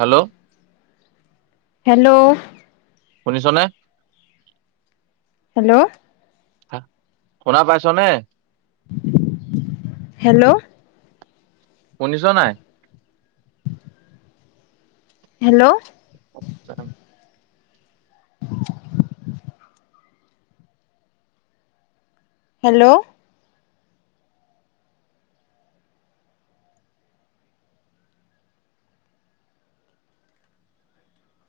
Hello hello শুনিছ নে hello হা শুনা পাইছ নে হেল্ল' শুনিছ নাই হেল্ল' অ কোৱা হেল্ল'!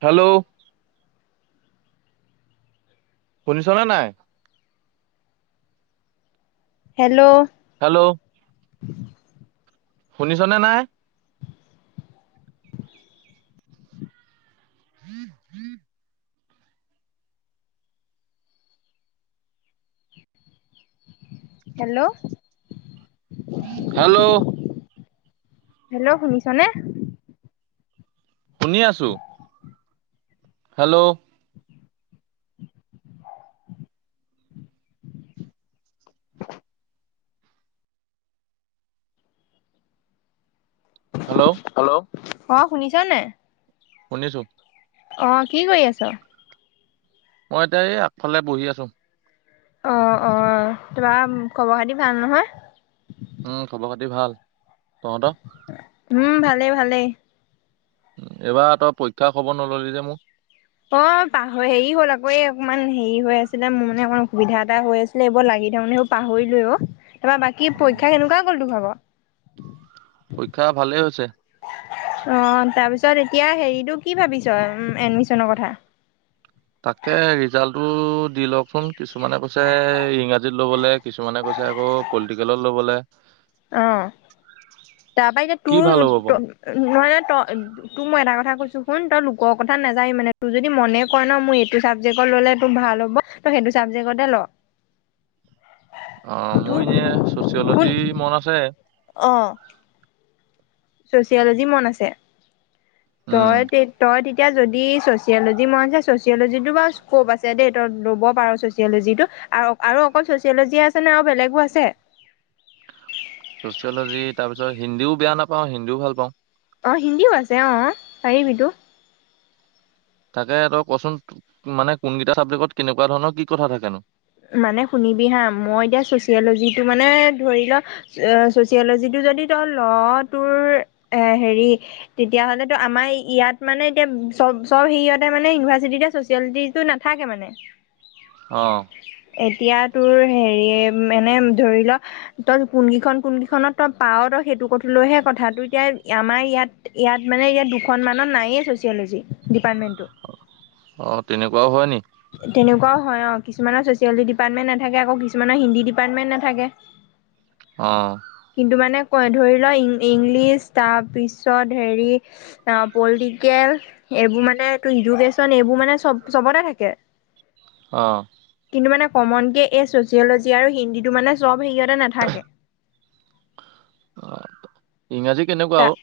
হাল্লো'! শুনিছ নে নাই? হেল্ল'! হেল্ল'! শুনিছ নে নাই? [inaudible] হেল্ল'! হেল্ল'! হেল্ল' শুনিছ নে? শুনি আছোঁ। হেল্ল'! [inaudible] হাল্লো'! হেল্ল' অ', শুনিছ নে নাই? শুনিছোঁ। অ', কি কৰি আছ? মই এতিয়া এই আগফালে বহি আছোঁ। অ', অ', তোমাৰ খবৰ পাতি ভাল নহয়? উম, খবৰ পাতি ভাল। তহঁত? উম, ভালেই, ভালেই। এইবাৰ তই পৰীক্ষা খবৰ নল'লি যে মোক? অ', পাহ হেৰি হ'ল আকৌ এই অকমান হেৰি হৈ আছিলে, মোৰ মানে অকমান অসুবিধা এটা হৈ আছে। লেব লাগি তাৰমানে সেই পাহৰিলোৱে অ'। তাৰাপৰা বাকী পৰীক্ষা কেনেকুৱা গ'ল তোৰ? [unintelligible] পৰীক্ষা ভালে হৈছে। অ', তাৰপিছত এতিয়া হেৰিতটো কি ভাবিছ এডমিশ্যনৰ কথা? তাকে ৰিজাল্টটো দি লওঁকচোন। কিছুমানে কৈছে, ইংৰাজীত ল'বলৈ কিছুমানে কৈছে আকৌ পলিটিকেলত ল'বলে। অ', তাৰপা এতিয়া কি তোৰ, ভাল হ'ব বাৰু? নহয় ন' তই তোৰ মই এটা কথা কৈছো শুন, তই লোকৰ কথা নাযাবি মানে। তোৰ যদি মনে কয় ন' মোৰ এইটো চাবজেক্টত ল'লে তোৰ ভাল হ'ব তই সেইটো চামজেক্টতে ল'। অ', মোৰ তোৰ এনেই শুন ছ'চিয়'লজি মন আছে। অ'। চ'চিয়লজি মন আছে। উম তই তে তই এতিয়া যদি চ'চিয়লজি মন আছে চচিয়লজিটো বাৰু স্ক'প আছে দেই ল'ব পাৰ ছচিয়লজিটো আৰু আৰু অকল ছ'চিয়লজিয় আছেনে আৰু বেলেগো আছে? চ'চিয়লজি তাৰ পিছত হিন্দীও বেয়া নাপাওঁ হিন্দীও ভাল পাওঁ। অ', হিন্দীও আছে, অ', পাৰিবিটো। তাকে তই ক'চোন মানে কোনকেইটা ছাবজেক্টত কেনেকুৱা ধৰণৰ কি কথা থাকেনো? মানে শুনিবি হা' মই এতিয়া চ'চিয়লজিটো মানে ধৰি ল' চ'চিয়লজিটো যদি তই ল' তোৰ এ, হেৰি তেতিয়া হ'লেতো আমাৰ ইয়াত মানে এতিয়া চব, চব হেৰিয়তে মানে ইউনিভাৰ্চিটি চ'চিয়েলটি তো নাথাকে মানে। অ'। এতিয়া তোৰ হেৰি মানে ধৰি ল' তই কোন কেইখন কোন কেইখনত তই পাওঁ তই সেইটোক লৈহে কথা, তোৰ এতিয়া আমাৰ ইয়াত ইয়াত মানে ইয়াত দুখনমানত নায়য়েই ছ'চিয়'লজি ডিপাৰ্টমেণ্টটো। অ', তেনেকুৱাও হয় নি? তেনেকুৱাও হয় অ', কিছুমানৰ ছচিয়লি ডিপাৰ্টমেণ্ট নাথাকে আকৌ কিছুমান হিন্দী ডিপাৰ্টমেণ্ট নাথাকে। [inaudible] অ'। কিন্তু মানে কয় ধৰি লও ইং-ইংলিছ তাৰপিছত হেৰি অ' পলিটিকেল এইবোৰ মানে এইটো ইডুকেচন এইবোৰ মানে চব চবতে থাকে। অ'। কিন্তু মানে কমনকে এই ছচিয়ল'জি আৰু হিন্দীটো মানে চব হেৰিয়তে নাথাকে। অ' ইংৰাজী কেনেকুৱা তা আৰু?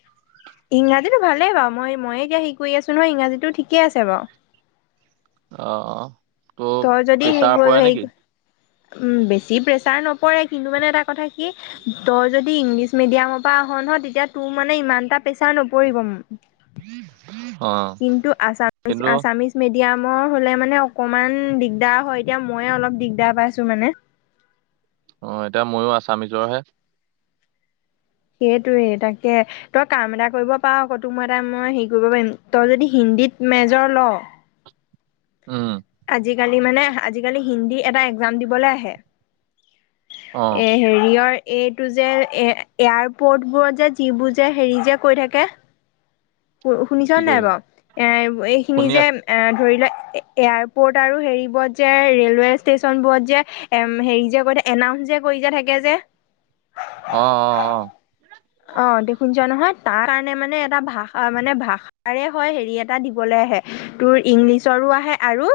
ইংৰাজীটো ভালেই বাৰু, মই ময়ে এতিয়া সে কৰি আছোঁ নহয়, ইংৰাজীটো ঠিকে আছে বাৰু। অ', অ', তোক তই যদি হে প্ৰেছাৰ পৰে হেৰি নেকি? উম, বেছি প্ৰেছাৰ নপৰে কিন্তু মানে এটা কথা কি তই যদি যদি ইংলিছ মিডিয়ামৰ পৰা আহ নহয় তেতিয়া তোৰ মানে ইমান এটা প্ৰেচাৰ নপৰিব। অ'। কিন্তু আছামিছ, কিন্তু আছামিছ মিডিয়ামৰ হ'লে মানে অকমান দিগদাৰ হয়, এতিয়া ময়ে অলপ দিগদাৰ পাইছোঁ মানে। অ', এতিয়া ময়ো আছামিজৰহে। সেইটোৱে, তাকে। তই কাম এটা কৰিব পাৰ আকৌ, তোক মই এটা মই হেৰি কৰিব পাৰিম তই যদি হিন্দীত মেজৰ লও উম। আজিকালি মানে আজিকালি হিন্দী এটা একজাম দিবলে আহে অ এ, হেৰিয়ৰ এইটো যে এ-এয়াৰপৰ্টবোৰত যে যিবোৰ যে হেৰি যে কৈ থাকে শুনিছ কি কৰি নাই থাক বাৰু এ, এইখিনি শুনি যে আছো এ, ধৰি লোৱা এয়াৰপৰ্ট আৰু হেৰিবোৰত যে ৰেলৱে ষ্টেচনবোৰত যে এম হেৰি যে কৈ থাক, এনাউঞ্চ যে কৰি যে থাকে যে অ', অ', অ'। অ' দেখোন যোৱা নহয় তাৰ কাৰণে মানে এটা ভাষা মানে ভাষ তাৰে হয় হেৰি এটা দিবলৈ আহে, তোৰ ইংলিছৰো আহে আৰু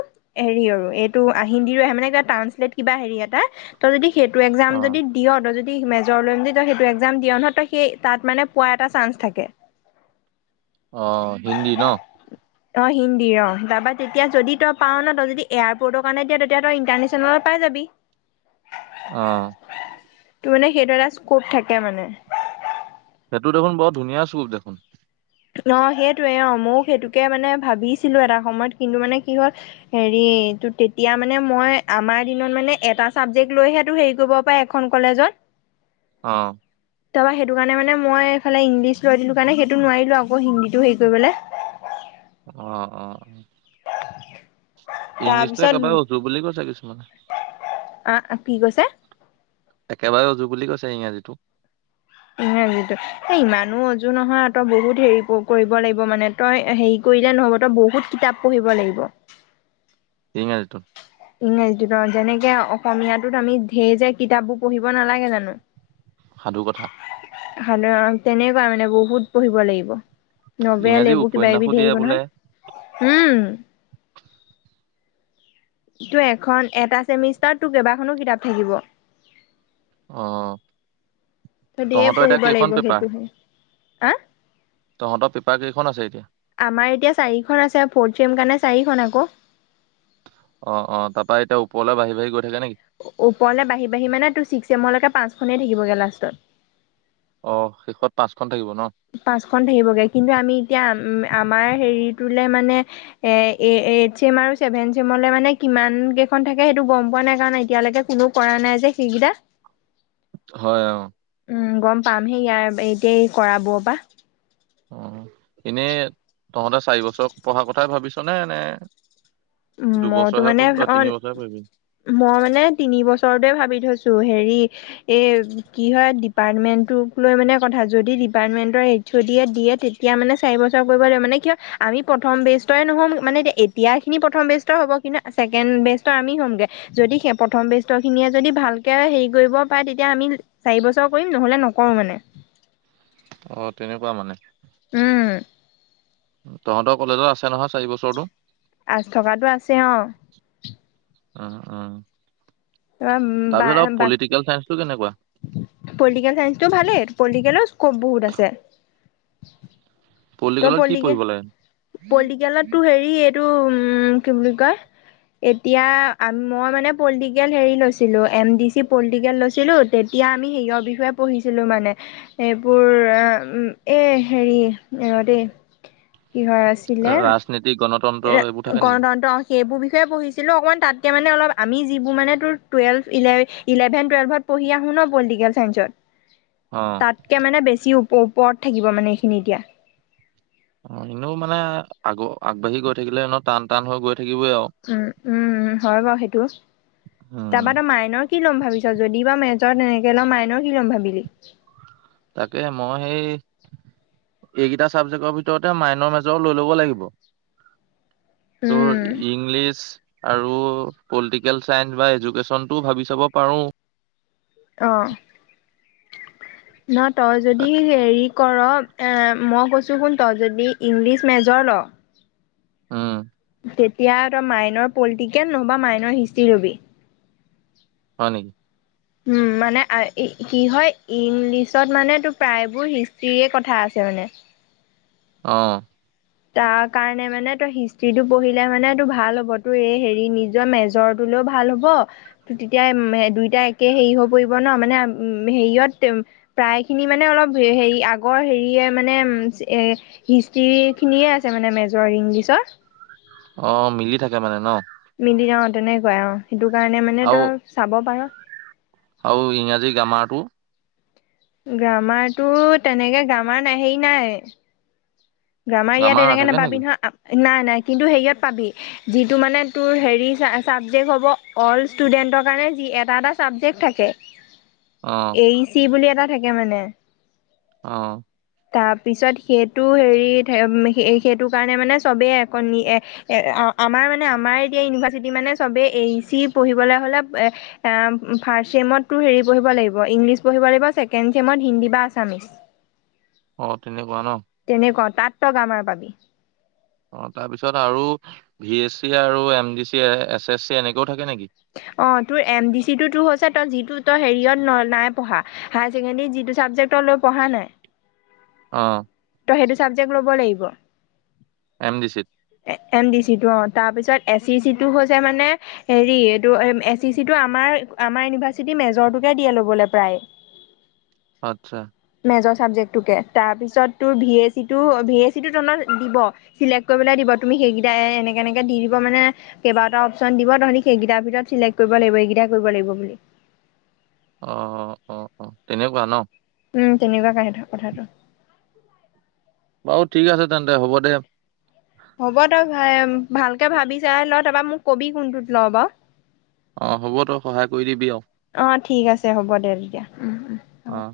হেৰি আৰু এইটো আ, হিন্দী [unintelligible] মানে কিবা ট্ৰানঞ্চলেট কিবা হেৰি এটা তই যদি সেইটো এক্সাম অ যদি দিয়, তই যদি মেজৰ লৈ যদি তই সেইটো এক্সাম দিয় নহয় তই সেই তাত মানে পোৱা এটা চান্স থাকে। অ', হিন্দী ন'? [inaudible] অ', হিন্দীৰ অ', তাৰপা তেতিয়া যদি তই পাওঁ ন' তই যদি এয়াৰপৰ্টৰ কাৰণে দিয় তেতিয়া তই ইণ্টাৰনেচনেলত পাই যাবি। [inaudible] অ',। তোৰ মানে সেইটো এটা স্কপ থাকে মানে। সেইটো দেখোন বৰ ধুনীয়া চুক দেখোন। অ' সেইটোয়ে অ' ময়ো সেইটোকে মানে ভাবিছিলোঁ এটা সময়ত কিন্তু মানে কি হ'ল হেৰি তোৰ তেতিয়া মানে মই আমাৰ দিনত মানে এটা চাবজেক্ট লৈহে হেৰি কৰিব পা খন কলেজত। অ'। তাৰ পৰা সেইটো কাৰণে মানে মই এইফালে ইংলিছ লৈ দিলো কাৰণে সেইটো নোৱাৰিলো আকৌ হিন্দীটো হেৰি কৰিবলে অ অ [unintelligible] ইংলিছতটো তাৰপিছত একেবাৰে অজু বুলি কৈছে কিছুমানে আ কি কৈছে? একেবাৰে ওজু বুলি কৈছে ইংৰাজীটো। ইংৰাজীটো এ ইমানো ওজু নহয় আত বহুত হেৰি কৰিব লাগিব মানে তই হেৰি কৰিলে নহ'ব তই বহুত কিতাপ পঢ়িব লাগিব। ইংৰাজীটো ইংৰাজীটোত অ যেনেকে অসমীয়াটোত আমি ঢেৰ যে কিতাপবোৰ পঢ়িব নালাগে জানো সাধু কথা সাধাৰণ তেনেকুৱা মানে বহুত পঢ়িব লাগিব নবেল ইংৰাজী এইবোৰ কিবা কিবি উপন্যাসো ধেই দিয়ে আহিব বোলে নহয় হম তোৰ এখন এটা চেমিষ্টাৰত তোৰ কেইবাখনো কিতাপ থাকিব অ', ধেই তহঁতৰ এতিয়া পঢ়িব কেইখন লাগিব পেপাৰ সেইটোহে হা তহঁতৰ পেপাৰ কেইখন আছে এতিয়া আমাৰ এতিয়া চাৰিখন আছে ফ'ৰ্থ চেম কাৰণে চাৰিখন আকৌ অ', অ', তাৰপা এতিয়া ওপৰলৈ বাঢ়ি বাঢ়ি গৈ থাকে নেকি ওপৰলৈ বাঢ়ি বাঢ়ি মানে তোৰ ছিক্স এমলৈকে পাঁচখনেই থাকিবগৈ লাষ্টত অ', শেষত পাঁচখন থাকিব ন পাঁচখনন থাকিবগে কিন্তু আমি এতিয়া আমাৰ হেৰিটোলে মানে এ এইট চেম আৰু চছেভেন চেমলে মানে কিমান কেইখন থাকে সেইটো গম পোৱা নাই কাৰণ এতিয়ালৈকে কোনো কৰা নাই যে সেইকেইটা হয় অ', উম গম পাম হেই ইয়াৰ এতিয়া কৰা বোৰৰ পৰা অ', এনেই তহঁতে চাৰি বছৰ পঢ়াৰ কথাই ভাবিছ নে নে উম মইতো দুবছৰহে মানে পঢ় অ তিনিছৰে পঢ়িবি মই মানে তিনি বছৰতে ভাবি থৈছো হেৰি এ কি হয় ডিপাৰ্টমেন্ট লৈ মানে কথা যদি ডিপাৰ্টমেন্টৰ থ দিয়ে দিয়ে তেতিয়া মানে চাৰি বছৰ কৰিব লাগিব মানে কিয় আমি প্ৰথম বেজটৰে নহ'ম মানে এতিয়া খিনি প্ৰথম বেষ্টৰ হ'ব কিন্তু ছেকেণ্ড বেষ্টৰ আমি হ'মগৈ যদি সেই প্ৰথম বেষ্ট খিনিয়ে যদি ভালকে হেৰি কৰিব পাৰে তেতিয়া আমি চাৰি বছৰ কৰিম নহ'লে নকৰো মানে অ', তেনেকুৱা মানে উম, তহঁতৰ কলেজত আছে নহয় চাৰি বছৰটো থকাতটো আছে অ',। উ উম তাৰপিছত আৰু বা পলিটিকেল চাইন্স টো কেনেকুৱা পলিটিকেল চাইন্সটো ভালেই পলিটিকেলৰ স্কপ বহুত আছে তই পলিটিকেলত কি পলটিক পঢ়িব লাগে পলিটিকেলতটো হেৰি এইটো উ কি বুলি কয় এতিয়া মই মানে পলিটিকেল হেৰি লৈছিলোঁ এম ডি চি পলিটিকেল লৈছিলোঁ তেতিয়া আমি সেয়ৰ বিষয়ে পঢ়িছিলোঁ মানে সেইবোৰ এই হেৰি ৰ ডেই কিহৰ আছে ৰাজনীতিক গণতন্ত্ৰ এইবোৰ থাকে নেকি? গণতন্ত্ৰ সেইবোৰ বিষয়ে পঢ়িছিলোঁ অকণমানাতকৈ মানে অপ আমি যিবোৰ মান তোৰ টুৱেলভ ইলেভ ইলেভেন টুৱেল্ভত- পঢ়ি আহো ন পলিটিকেল চাইন্সত। অঁ! তাতকৈ মানে বেছিও ওপৰত থাকিব মানে এইখিনি এতিয়া- অঁ এনেও মানে আগ আগবাঢ়ি গৈ থাকিলে টান টান হৈ গৈ থাকিবই আও উমঁ উমম হয় বাৰু সেইটো উম, তাৰপৰা ত মাইনৰ- কি ল'ম ভাবিছা যদি বা মেজৰ তেনেকে ল'ম মইনৰ কি ল'ম ভাবিলি- তাকে মই সেই- এইকেইটা ছাবজেক্টৰ ভিতৰতে মাইনৰ মেজৰ লৈ ল'ব লাগিব- অ'। টোৰ- ইংলিছ আৰু পলিটিকেল চাইন্স বা এডুকেশচন টোও ভাবি চাব পাৰো। অঁ! ন তই যদি হেৰি- কৰ মই এ মই কৈছোঁ কোন তই যদি ইংলিছ মেজৰ ল। ওম। তেতিয়া তই মাইনৰ পলিটিকেল নহ'বা মাইনৰ হিষ্ট্ৰি ল'বি। হয় নেকি? উমঁ মানে কি হয় ইংলিছত মানে তোৰ প্ৰায়বোৰ হিষ্ট্ৰিৰে কথা আছে মানে। অঁ! তাৰ কাৰণে মানে তই হিষ্টিটো পঢ়িলে মানে তোৰ ভাল হ'ব তোৰ এই হেৰি নিজৰ মেজৰ- তোলৈও ভাল হ'ব। তেতিয়া মে দুইটাই একে হেৰি হৈ পৰিব ন মানে হেৰিয়ত- প্ৰায় খিনি মানে অলপ হেৰি আগৰ হেৰিয়ে মানে এ হিষ্টিত- খিনিয়ে আছে মানে মেজৰ ইংলিছৰ। অঁ মিলি থাকে মানে ন? মিলি যাওঁ তেনেকুৱাই অঁ আৰু সেইটো কাৰণে মানে আৰু তই চাব পাৰ'। আৰু ইংৰাজী গ্ৰামাৰটো। গ্ৰামাৰটো তেনেকে গ্ৰামাৰ নাই হেৰি নাই। গ্ৰামাৰ ইয়াত এনেকে নাথাকে নাপাবি নেকি নহয়। নাই নাই কিন্তু হেৰিয়াত পাবি। যিটো মানে তোৰ হেৰি ছাবজেক্ট হ'ব অল ষ্টুডেণ্টৰ কাৰণে এটা এটা ছাবজেক্ট থাকে। [inaudible] অঁ এ ই চি বুলি এটা থাকে মানে। অঁ'। তাৰপিছত সেইটো হেৰি সেইটো কাৰণে মানে চবেই একনি এই এ আমাৰ মানে আমাৰ এতিয়া ইউনিভাৰ্চিটি মানে চবেই এ ই চি পঢ়িবলৈ হ'লে এ- ফাৰ্ষ্ট ছেমত তোৰ হেৰি পঢ়িব লাগিব ইংলিছ পঢ়িব লাগিব ছেকেণ্ড চেমত হিন্দী বা আছামিছ। অঁ তেনেকুৱা ন'। তেনেকুৱা অঁ তাত তই গ্ৰামাৰ পাবি। অঁ তাৰপিছত আৰু ভি এছ চি আৰু M D C S S C এনেকৈও থাকে নেকি? অঁ তোৰ এম ডি চি তোৰ হৈছে তই যিটো তই হেৰিয়ত নাই পঢ়া। হায়াৰ ছেকেণ্ডাৰীত যিটো ছাবজেক্ট লৈ পঢ়া নাই। অঁ। তই সেইটো ছাবজেক্ট ল'ব লাগিব। এম ডি চিত? এম ডি চিটো অ' তাৰপিছত এ চি চিটো হৈছে মানে হেৰি এইটো এ চি চি টো আমাৰ আমাৰ ইউনিভাৰ্চিটি মেজৰটোকে দিয়ে ল'বলে প্ৰায়। [inaudible] আচ্ছা। মেজৰ ছাবজেক্টোকে তাৰপিছত তোৰ ভি এ চিটো ভি এ চিটো তহঁতক দিব। চিলেক্ট কৰিবলে দিব তুমি সেইকেইটা এ এনেকে এনেকে দি দিব মানে কেইবাটাও অপচন দিব তহতি সেইকেইটাৰ ভিতৰত চিলেক্ট কৰিব লাগিব এইকেইটা কৰিব লাগিব বুলি। অ'অ'অ'অ 'তেনেকুৱা ন? উম তেনেকুৱা কা সেইটো কথাটো। বাৰু ঠিক আছে তেন্তে হ'ব দে। হ'ব তই ভ ভালকে ভাবি চাই ল তাৰপৰা মোক কবি কোনটোত ল' বাও। অ হ'ব তই সহায় কৰি দিবি আৰু অঁ ঠিক আছে হ'ব দে তেতিয়া উম। অঁ।